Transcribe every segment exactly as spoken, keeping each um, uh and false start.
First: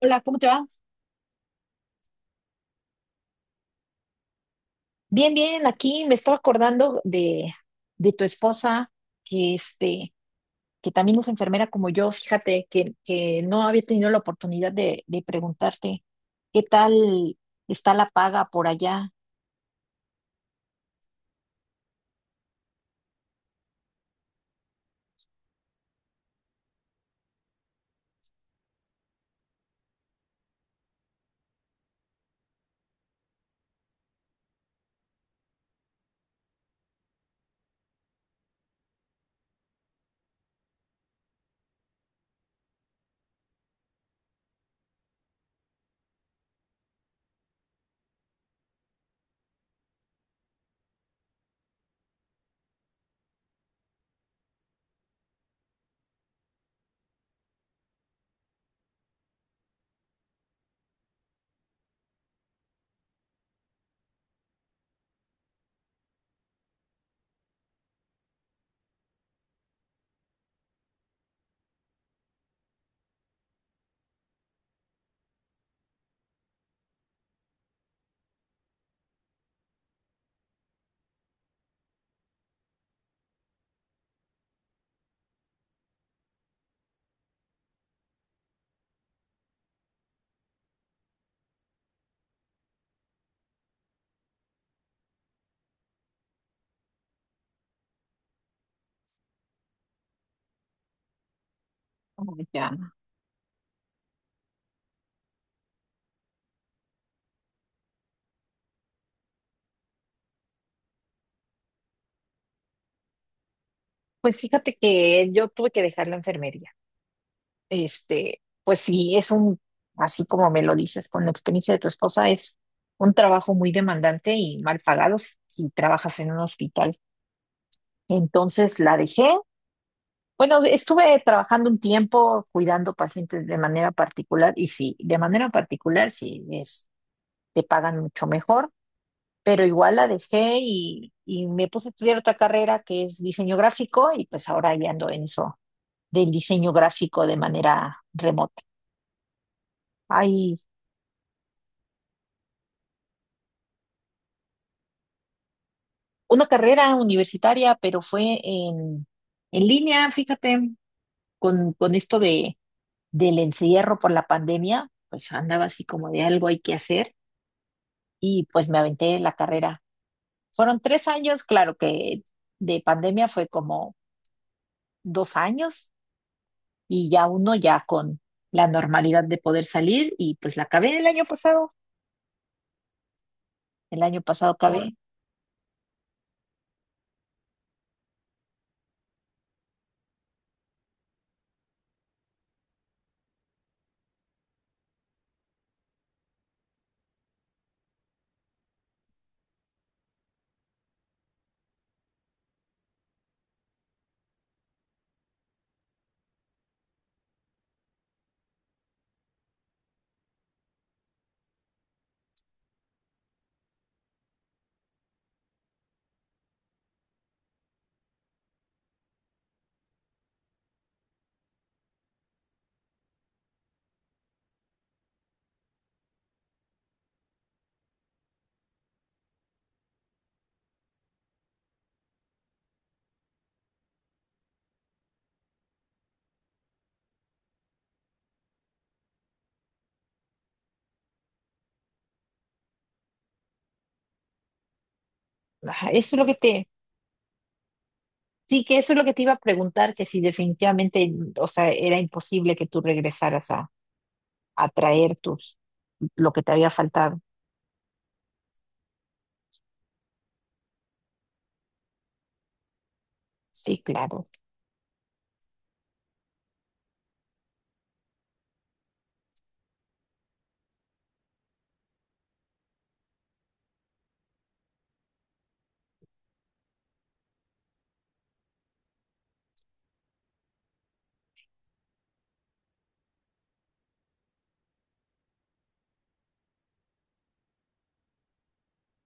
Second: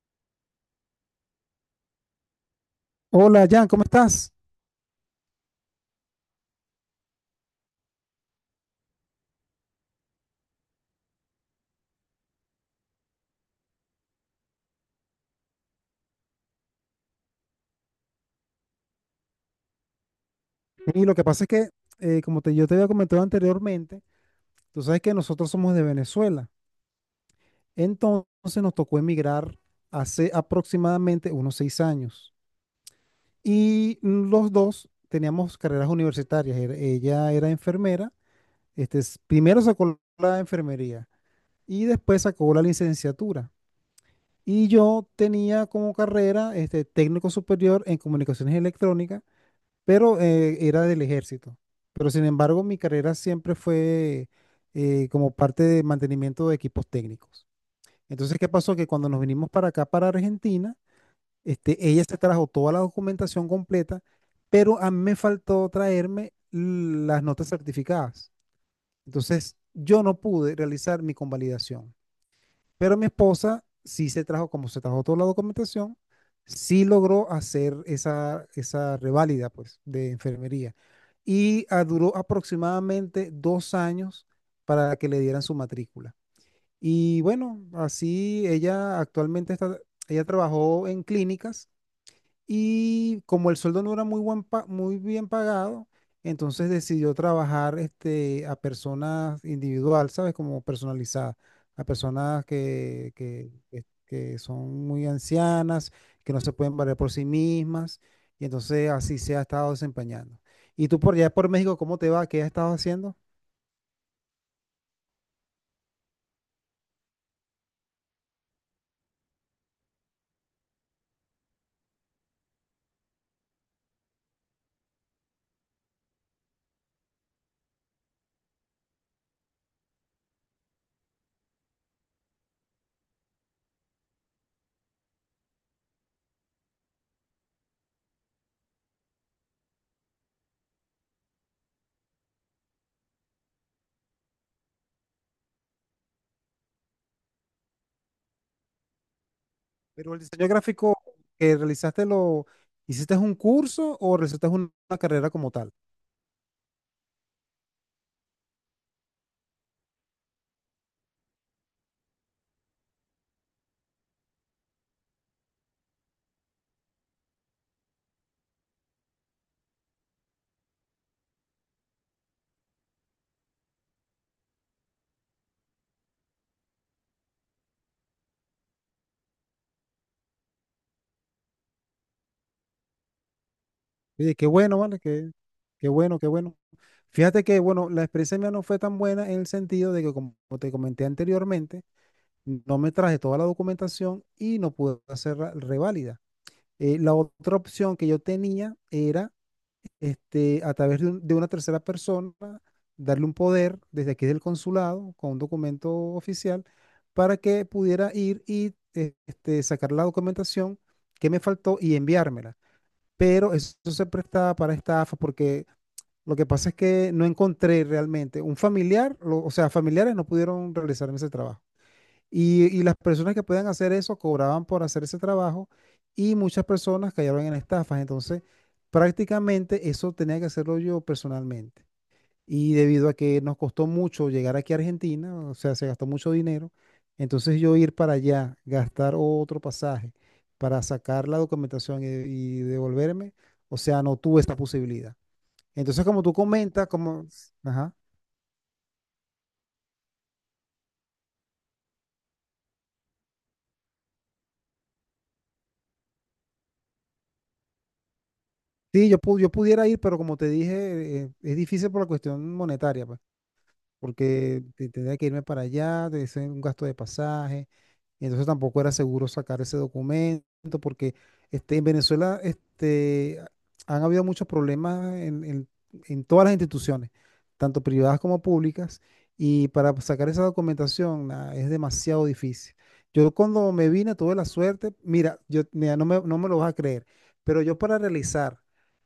Hola, ¿cómo te va? Hola, Jan, ¿cómo estás? Bien, bien, aquí me estaba acordando de, de tu esposa, que este, que también es enfermera como yo, fíjate, que, que no había tenido la oportunidad de, de preguntarte qué tal está la paga por allá. Y lo que pasa es que, eh, como te, yo te había comentado anteriormente, tú sabes que nosotros somos de Venezuela. Entonces nos tocó emigrar hace aproximadamente unos seis años. Y mm, los dos teníamos carreras universitarias. Era- Ella era enfermera. Este, s- primero sacó la enfermería y después sacó la licenciatura. Y yo tenía como carrera este, técnico superior en comunicaciones electrónicas pero eh, era del ejército. Pero sin embargo, mi carrera siempre fue eh, como parte de mantenimiento de equipos técnicos. Entonces, ¿qué pasó? Que cuando nos vinimos para acá, para Argentina, este, ella se trajo toda la documentación completa, pero a mí me faltó traerme las notas certificadas. Entonces, yo no pude realizar mi convalidación. Pero mi esposa sí se trajo, como se trajo toda la documentación, sí logró hacer esa, esa reválida, pues, de enfermería. Y ah, duró aproximadamente dos años para que le dieran su matrícula. Y bueno, así ella actualmente está, ella trabajó en clínicas y como el sueldo no era muy, buen pa- muy bien pagado, entonces decidió trabajar este, a personas individual, ¿sabes? Como personalizadas, a Oh, personas ya. que, que, que- que son muy ancianas, que no se pueden valer por sí mismas, y entonces así se ha estado desempeñando. ¿Y tú por allá por México, cómo te va? ¿Qué has estado haciendo? Pues fíjate que yo tuve que dejar la enfermería. Este, pues sí, es un, así como me lo dices, con la experiencia de tu esposa, es un trabajo muy demandante y mal pagado si si trabajas en un hospital. Entonces la dejé. Bueno, estuve trabajando un tiempo cuidando pacientes de manera particular y sí, de manera particular sí es, te pagan mucho mejor, pero igual la dejé y, y me puse a estudiar otra carrera que es diseño gráfico y pues ahora ya ando en eso del diseño gráfico de manera remota. Pero el diseño Hay gráfico que realizaste lo, ¿hiciste un curso o realizaste una una carrera como tal? una carrera universitaria, pero fue en, en línea, fíjate, con, con esto de, del encierro por la pandemia, pues andaba así como de algo hay que hacer y pues me aventé la carrera. Fueron tres años, claro que de pandemia fue como dos años y ya uno ya con la normalidad de poder salir y pues la acabé el año pasado, el año Oye, qué pasado bueno, acabé. ¿vale? Qué, qué bueno, qué bueno. Fíjate que, bueno, la experiencia mía no fue tan buena en el sentido de que, como te comenté anteriormente, no me traje toda la documentación y no pude hacer la reválida. Eh, la otra opción que yo tenía era, este, a través de, un- de una tercera persona, darle un poder desde aquí del consulado con un documento oficial para que pudiera ir y eh, este, sacar la documentación que me faltó y enviármela, pero eso se prestaba para estafa porque lo que pasa es que no encontré realmente un familiar, lo- o sea, familiares no pudieron realizar ese trabajo. Y, y las personas que podían hacer eso cobraban por hacer ese trabajo y muchas personas cayeron en estafas. Entonces, prácticamente eso tenía que hacerlo yo personalmente. Y debido a que nos costó mucho llegar aquí a Argentina, o sea, se gastó mucho dinero, entonces yo ir para allá, gastar otro pasaje para sacar la documentación y, y devolverme, o sea, no tuve esta posibilidad. Ajá. Entonces, Eso es como lo tú que te, comentas, como, ajá, sí que eso es lo que te iba a preguntar, que si definitivamente, o sea, era imposible que tú regresaras a, a traer tus, lo que te había faltado. sí, yo, pu- yo pudiera ir, pero como te dije, eh, es difícil por la cuestión monetaria, pues. Sí, claro, Porque te- tendría que irme para allá, de ser un gasto de pasaje, y entonces tampoco era seguro sacar ese documento, porque este, en Venezuela este, han habido muchos problemas en, en- en todas las instituciones, tanto privadas como públicas, y para sacar esa documentación nah, es demasiado difícil. Yo cuando me vine tuve la suerte, mira, yo, mira, no me, no me lo vas a creer, pero yo para realizar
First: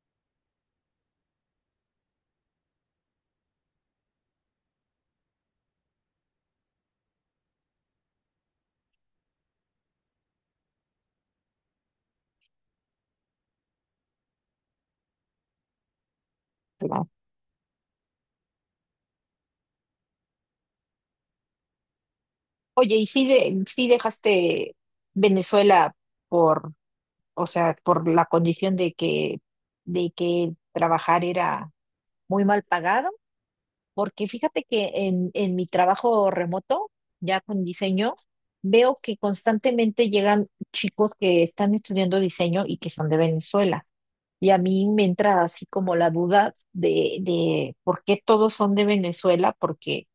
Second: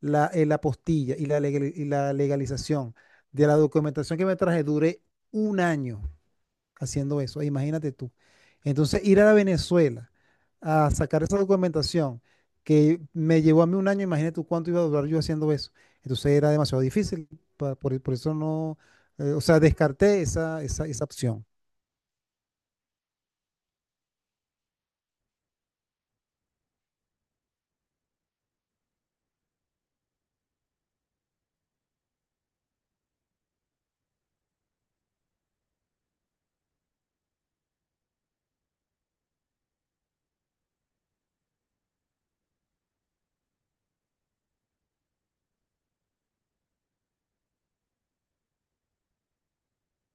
la, eh, la apostilla y la, legal- y la legalización de la documentación que me traje, duré un año haciendo eso, imagínate tú. Entonces, ir a Venezuela a sacar esa documentación que me llevó a mí un año, imagínate tú cuánto iba a durar yo haciendo eso. Entonces, era demasiado claro. difícil, pa- por, por eso no, eh, o sea, descarté esa, esa, esa opción. Oye, ¿y si, de, si dejaste Venezuela por, o sea, por la condición de que, de que trabajar era muy mal pagado, porque fíjate que en, en mi trabajo remoto, ya con diseño, veo que constantemente llegan chicos que están estudiando diseño y que son de Venezuela? Y a mí me entra así como la duda de, de por qué todos son de Venezuela, porque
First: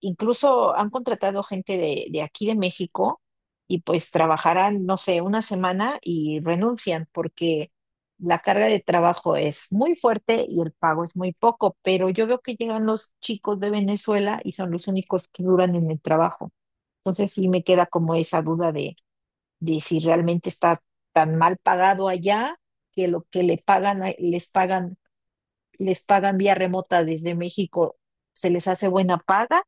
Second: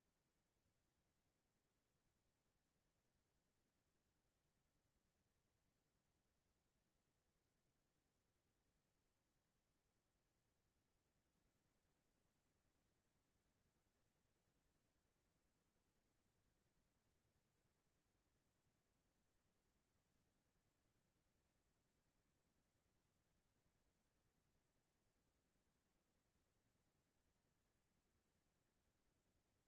incluso han contratado gente de, de aquí de México y pues trabajarán, no sé, una semana y renuncian porque la carga de trabajo es muy fuerte y el pago es muy poco, pero yo veo que llegan los chicos de Venezuela y son los únicos que duran en el trabajo. Entonces sí me queda como esa duda de, de si realmente está tan mal pagado allá, que lo que le pagan, a- les pagan, les pagan vía remota desde México se les hace buena paga,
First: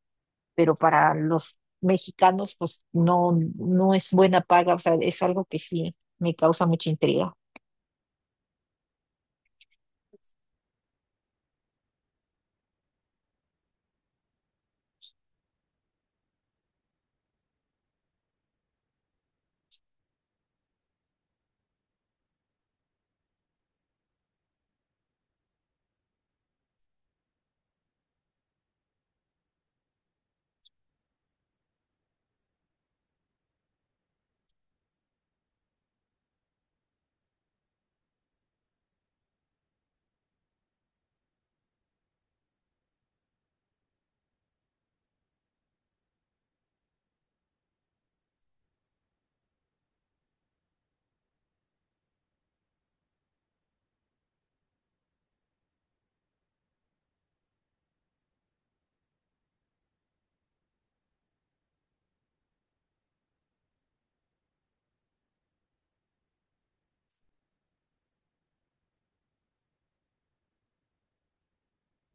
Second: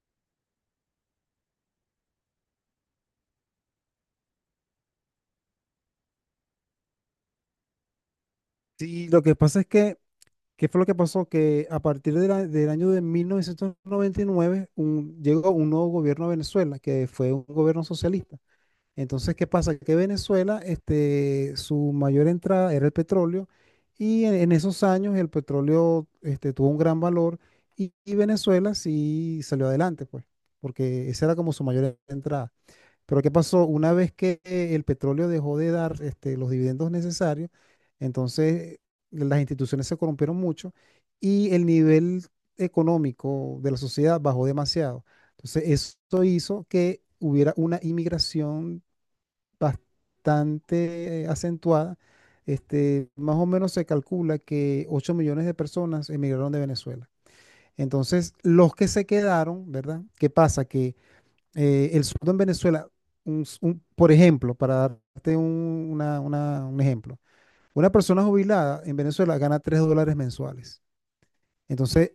pero para los mexicanos, pues no, no es buena paga, o sea, es algo que sí me causa mucha intriga. Sí, lo que pasa es que, ¿qué fue lo que pasó? Que a partir de la- del año de mil novecientos noventa y nueve un- llegó un nuevo gobierno a Venezuela, que fue un gobierno socialista. Entonces, ¿qué pasa? Que Venezuela, este, su mayor entrada era el petróleo y en, en esos años el petróleo, este, tuvo un gran valor y, y Venezuela sí salió adelante, pues, porque esa era como su mayor entrada. Pero ¿qué pasó? Una vez que el petróleo dejó de dar, este, los dividendos necesarios, entonces eh, las instituciones se corrompieron mucho y el nivel económico de la sociedad bajó demasiado. Entonces, esto hizo que hubiera una inmigración bastante eh, acentuada. Este, más o menos se calcula que ocho millones de personas emigraron de Venezuela. Entonces, los que se quedaron, ¿verdad? ¿Qué pasa? Que eh, el sueldo en Venezuela, un s- un- por ejemplo, para darte un, una- una- un ejemplo, una persona jubilada en Venezuela gana tres dólares mensuales. Entonces,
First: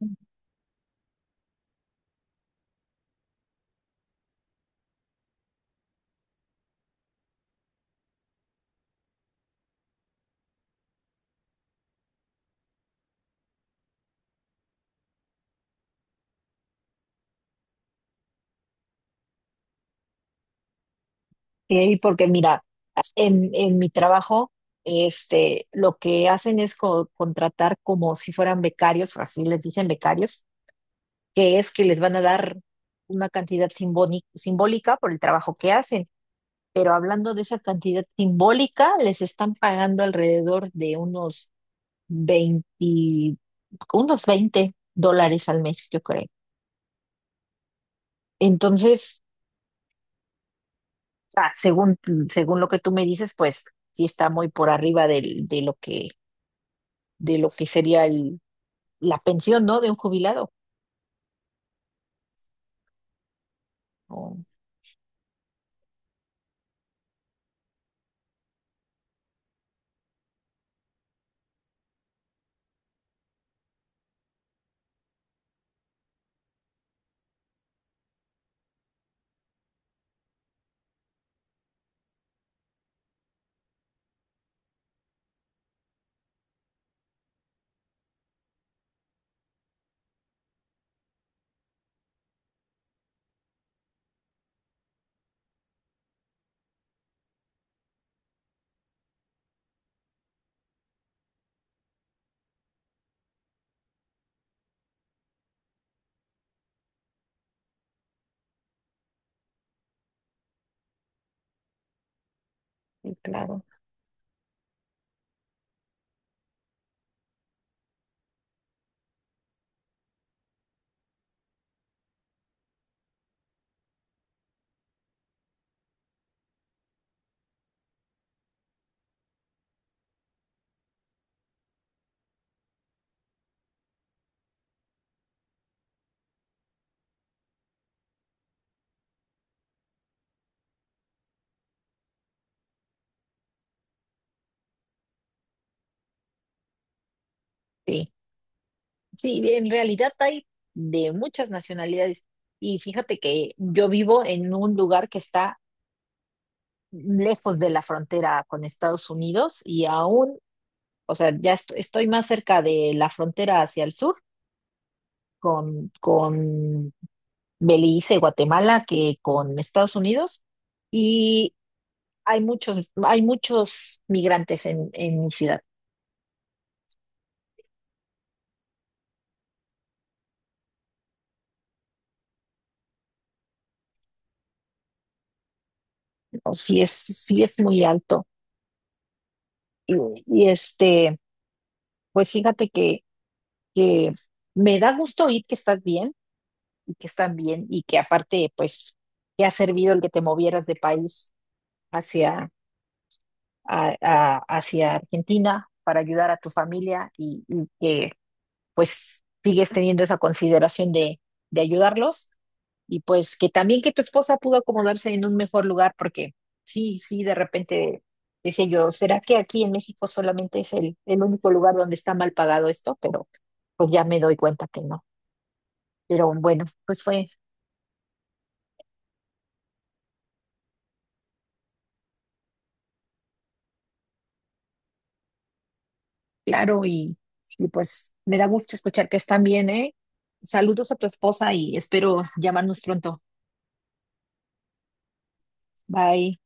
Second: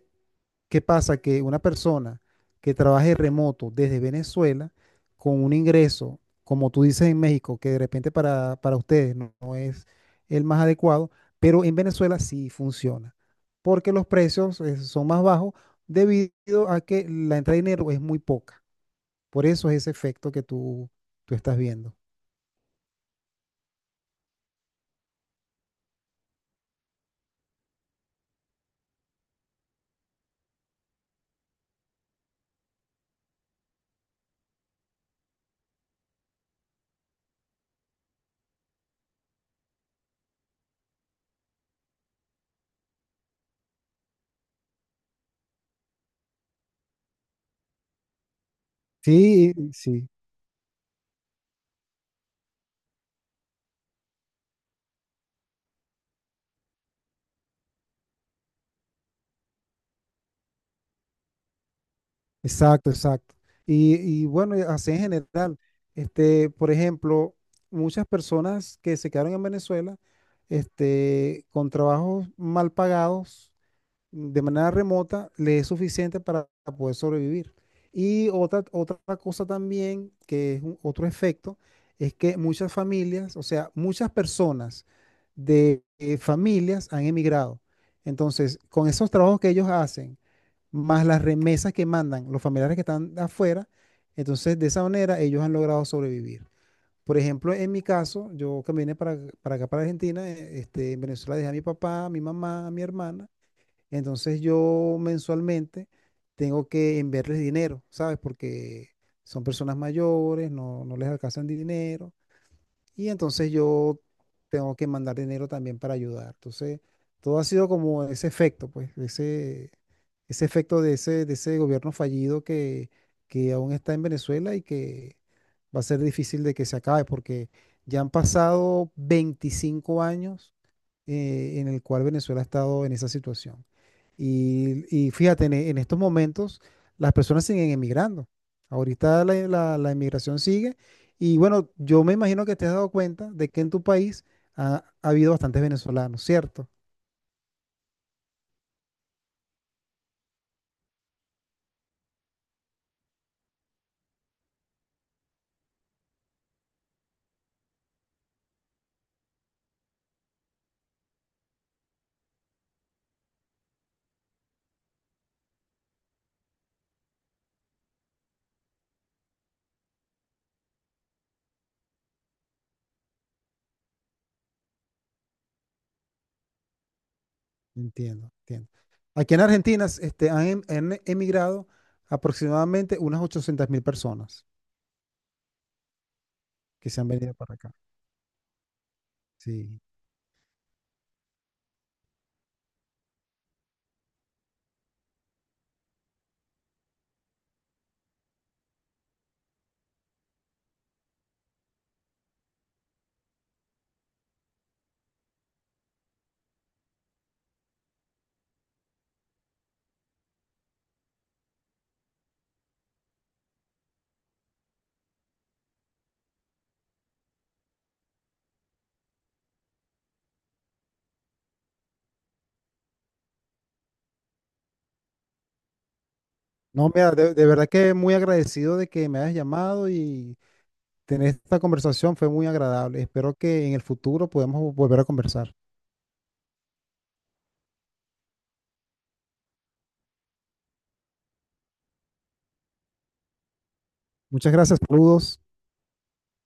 ¿qué pasa? Que una persona que trabaje remoto desde Venezuela con un ingreso, como tú dices en México, que de repente para, para ustedes no, no es el más adecuado, pero en Venezuela sí funciona, porque los precios eh, son más bajos debido a que la entrada de dinero es muy poca. Por eso es ese efecto que tú, tú estás viendo. Y porque mira, en, en mi trabajo, este, lo que hacen es co- contratar como si fueran becarios, o así les dicen, becarios, que es que les van a dar una cantidad simbóni- simbólica por el trabajo que hacen. Pero hablando de esa cantidad simbólica, les están pagando alrededor de unos veinte unos veinte dólares al mes, yo creo. Entonces, Sí, sí, ah, según, según lo que tú me dices, pues sí está muy por arriba del- de, lo que, de lo que sería el- la pensión, ¿no? De un jubilado. exacto, exacto. Y, y Oh, bueno, y así en general, este, por ejemplo, muchas personas que se quedaron en Venezuela, este, con trabajos mal pagados, de manera remota le es suficiente para poder sobrevivir. Y otra, otra cosa también, que es un- otro efecto, es que muchas familias, o sea, muchas personas de eh, familias han emigrado. Entonces, con esos trabajos que ellos hacen, más las remesas que mandan los familiares que están afuera, entonces de esa manera ellos han logrado sobrevivir. Por ejemplo, en mi caso, yo que vine para, para acá, para Argentina, eh, este, en Venezuela dejé a mi papá, a mi mamá, a mi hermana. Entonces yo mensualmente tengo que enviarles dinero, ¿sabes? Porque son personas mayores, no, no les alcanzan dinero. Y sí, entonces claro, yo tengo que mandar dinero también para ayudar. Entonces, todo ha sido como ese efecto, pues, ese, ese efecto de ese, de ese gobierno fallido que, que aún está en Venezuela y que va a ser difícil de que se acabe, porque ya han pasado veinticinco años eh, en el cual Venezuela ha estado en esa situación. Y, y fíjate, en, e- en estos momentos las personas siguen emigrando. Ahorita la, la, la emigración sigue. Y bueno, yo me imagino que te has dado cuenta de que en tu país ha, ha habido bastantes venezolanos, ¿cierto? sí. Sí, en realidad hay de muchas nacionalidades. Y fíjate que yo vivo en un lugar que está lejos de la frontera con Estados Unidos y aún, o sea, ya est- estoy más cerca de la frontera hacia el sur con, con Belice, Guatemala, que con Estados Unidos. Y hay muchos, hay muchos migrantes en, en mi ciudad. Entiendo, entiendo. Aquí en Argentina este, han, em- han emigrado aproximadamente unas ochocientas mil personas ¿No? Sí es, que se han venido sí para es acá. muy alto. Sí. Y, y este, pues fíjate que, que me da gusto oír que estás bien y que están bien y que aparte, pues, te ha servido el que te movieras de país hacia, a- a- hacia Argentina para ayudar a tu familia, y, y que pues sigues teniendo esa consideración de, de ayudarlos y pues que también que tu esposa pudo acomodarse en un mejor lugar, porque sí, sí, de repente decía yo, ¿será que aquí en México solamente es el, el único lugar donde está mal pagado esto? Pero pues ya me doy cuenta que no. Pero bueno, No, pues mira, fue de, de verdad que muy agradecido de que me hayas llamado y tener esta conversación fue muy agradable. Espero que en el futuro podamos volver a conversar. claro, y, y pues me da gusto escuchar que están bien, ¿eh? Saludos a tu esposa y espero llamarnos pronto. Muchas gracias, saludos. Bye.